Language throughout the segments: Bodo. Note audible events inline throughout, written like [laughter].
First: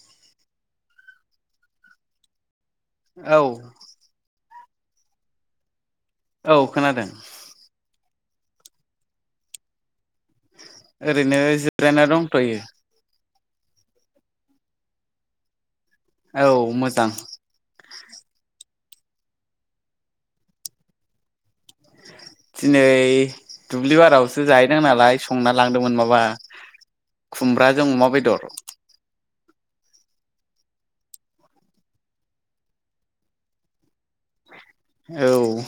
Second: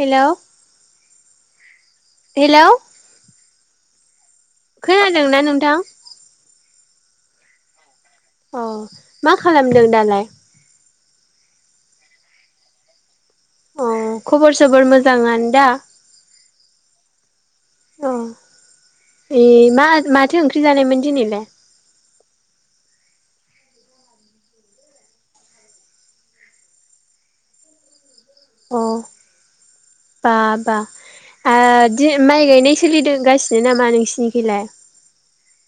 हेलै हेल' औ खोनादोंना नोंथां? औ खोनादों। अ मा खालामदों दालाय? ओरैनो जिरायना दंथ'यो ‌। अ खबर सबर मोजांङानो दा? औ मोजां। अ ए मा माथो ओंख्रि जानायमोन दिनैलाय? दिनै दुब्लि बारियावसो जाहैदों नालाय संना लांदोंमोन माबा खुमब्राजों अमा बेदर। अ बा बा। ओ दिनै माइ गायनाय सोलिदोंगासिनो नामा नोंसिनिखैलाय? औ।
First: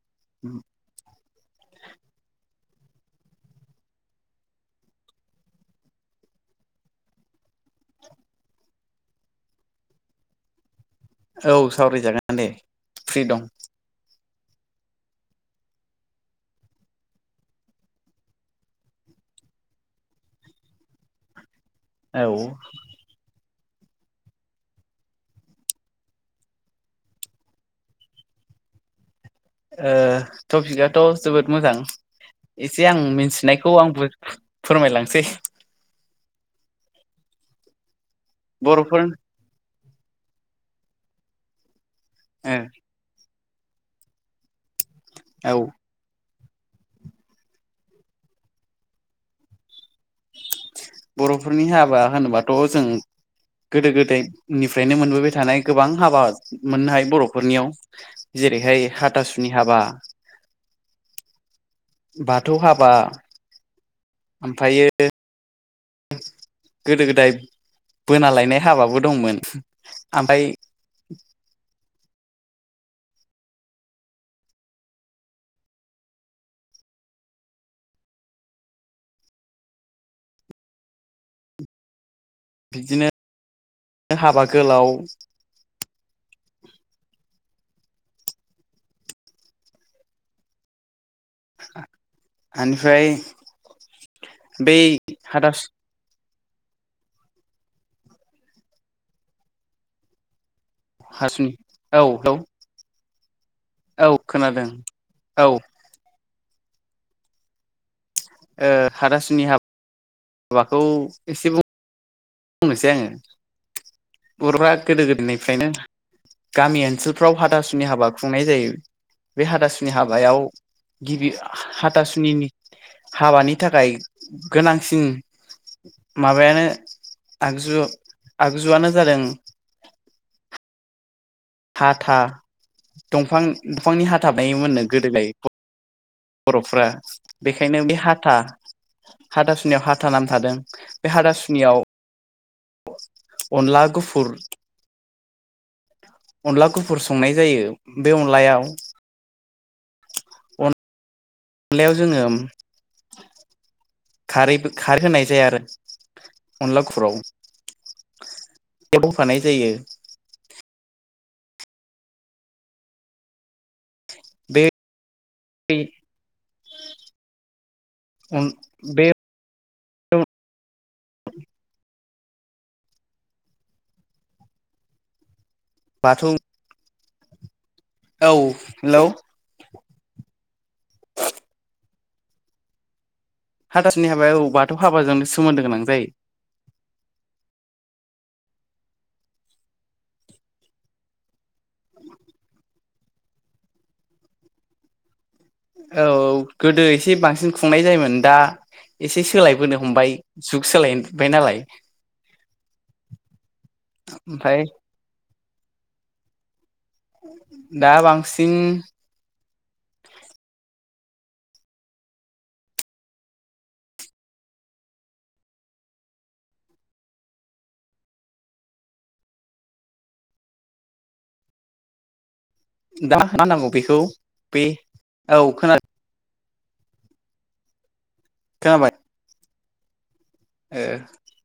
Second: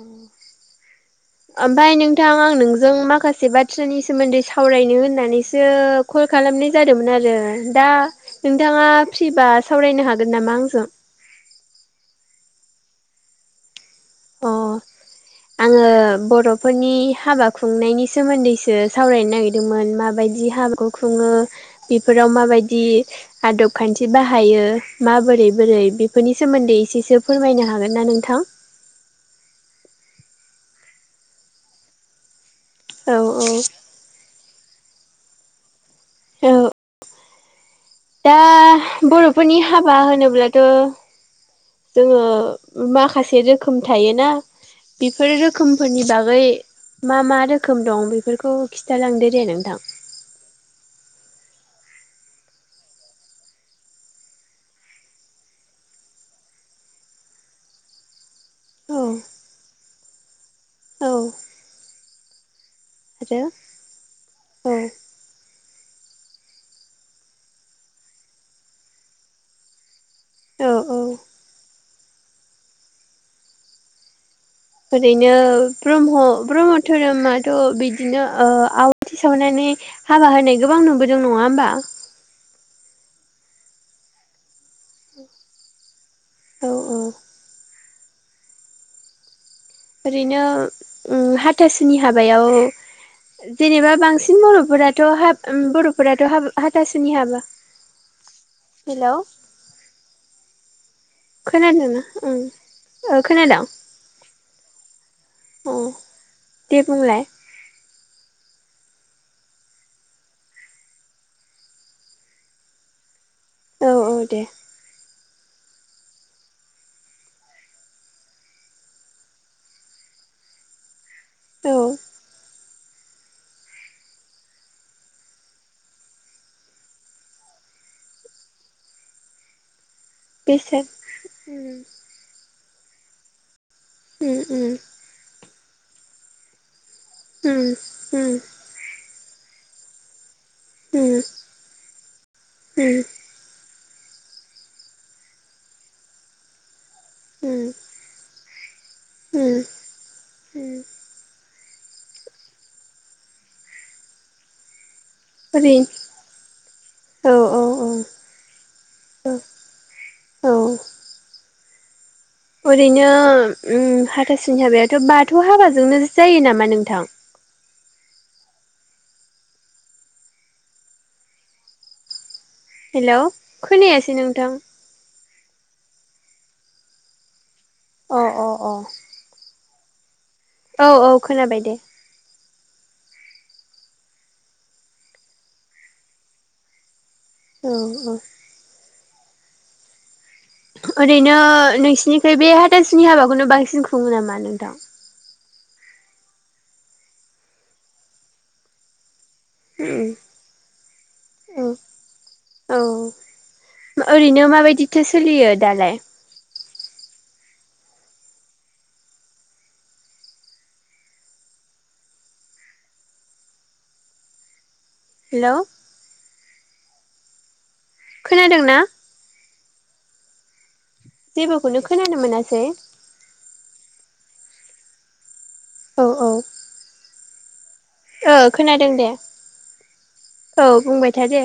अह। ओमफाय नोंथां आं नोंजों माखासे बाथ्रानि सोमोन्दै सावरायनो होननानैसो क ल खालामनाय जादोंमोन आरो दा नोंथांङा फ्रिबा सावरायनो हागोन नामा आंजों? औ सावरायजागोन दे फ्रि दं। अह। आङो बर'फोरनि हाबा खुंनायनि सोमोन्दैसो सावरायनो नागिरदोंमोन माबाय दि हाबाखौ खुङो औ बेफोराव ओ माबायदि आदब खान्थि बाहायो माबोरै बोरै बेफोरनि सोमोन्दै एसेसो फोरमायनो हागोन ना नोंथां? ओ टपिकआथ' जोबोद मोजां। एसे आं औ मिथिनायखौ आंबो फोरमायलांसै। औ दा बर'फोर बर'फोरनि हाबा होनोब्लाथ' जोङो माखासे रोखोम थायोना बिफोर औ रोखोमफोरनि बागै मा मा रोखोम दं बेफोरखौ खिथालांदो दे नोंथां। बर'फोरनि हाबा होनोबाथ' जों गोदो गोदायनिफ्रायनो मोनबोबाय थानाय गोबां हाबा मोननो हायो बर'फोरनियाव जेरैहाय औ हाथासुनि हाबा औ बाथौ हा बा आरो औ ओमफायो गोदो गोदाय बोना लायनाय हाबाबो दंमोन। आमफाय औ औ ओरैनो ब्रह्म ब्रह्म धोरोमाथ' बिदिनो ओ आवाथि सावनानै हाबा होनाय गोबां नुबोदों नङा होमबा? बिदिनो हाबा गोलाव औ औ ओरैनो उम हाथासुनि हाबायाव बेनिफ्राय जेनेबा बांसिन बै बर'फोराथ' हाब उम हाथासु बर'फोराथ' हाब हाथा सुनि हाबा, हेल'? हासुनि खोनादोंना औ ओं औ ओ खोनादोंं? औ खोनादों औ। अ दे बुंलाय। ओ हादासुनि हाबाखौ एसे बुं नोसै आङो, औ औ दे बर'फ्रा गोदो गोदोनिफ्रायनो गामि ओनसोलफ्राव हाथासुनि हाबा खुंनाय जायो बे हाथासुनि हाबायाव गिबि औ हाथासुनिनि हाबानि थाखाय गोनांसिन माबायानो आगजु आगजुआनो जादों बेसाद हाथा दंफां दंफांनि हाथा उम बानायोमोननो उम गोदोलाय बर'फ्रा उम बेखायनो बे हाथा उम हाथा सुनियाव हाथा नाम थादों। बे हाथासुनियाव उम अनला गुफुर अनला गुफुर संनाय उम जायो बे अनलायाव उम उम। अनलायाव जोङो खारैबो खार होनाय जाया आरो ओरै अनला गुफुराव औ औ औ औ [unintelligible] जायो औ ओरैनो उम हाथाासनि बे हाबायाथ' बाथौ हाबाजोंनो जायो नामा नोंथां? बे औ हेल' खोनायासै नोंथां बाथौ अ औ अ अ हेल' औ औ खोनाबाय दे हाथासुनि हाबायाव बौ बाथौ हाबाजोंनो सोमोन्दो गोनां जायो। औ औ ओरैनो नोंसिनिखै बे हाथासुनि हाबाखौनो बांसिन खुङो नामा नोंथां? औ गोदो एसे बांसिन खुंनाय जायोमोन दा एसे सोलायबोनो हमबाय उम जुग सोलायबाय नालाय औ ओरैनो ओमफ्राय माबायदिथो सोलियो दालाय दा बांसिन हेलौ खोनादों ना? जेबोखौनो खोनानो मोना दा मा होननांगौ बेखौ बे औ खोनादों औ औ खोनादों खोनाबाय दे औ ओ बुंबाय था दे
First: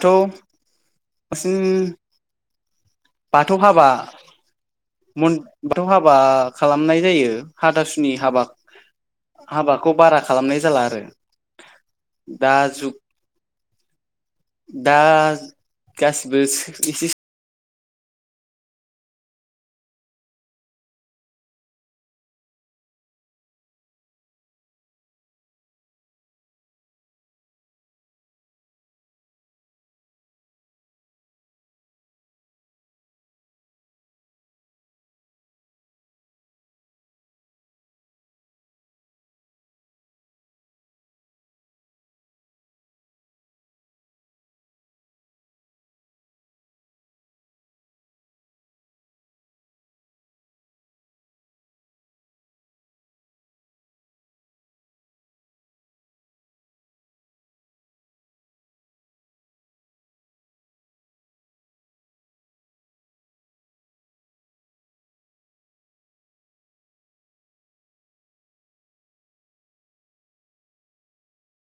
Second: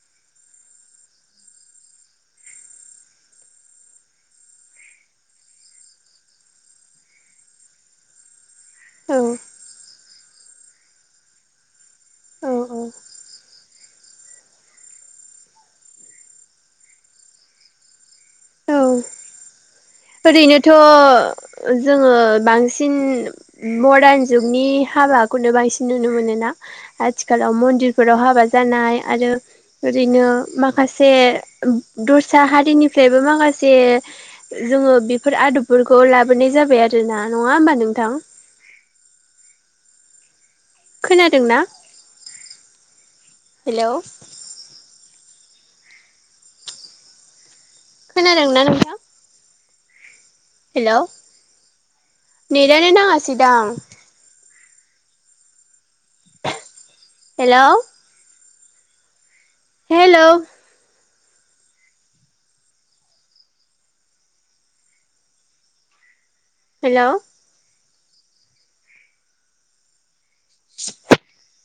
[unintelligible] बाथौ हाबा मोन बाथौ हाबा खालामनाय जायो हाथासुनि हाबा औ हाबाखौ बारा खालामनाय जाला आरो दा औ औ जुग दा गासैबो [unintelligible] औ ओरैनोथ जोङो बांसिन मर्डार जुगनि हाबाखौनो बांसिन नुनो मोनो ना आथिखालाव मन्दिरफोराव हाबा जानाय आरो ओरैनो माखासे दस्रा हारिनिफ्रायबो माखासे जोङो बेफोर आदबफोरखौ लाबोनाय जाबाय आरो ना नङा होमबा नोंथां [inaudible] खोनादोंना? हेलौ खोनादोंना नोंथां हेलौ नेटानो नांहासै दां हेलौ हेलौ हेलौ [unintelligible]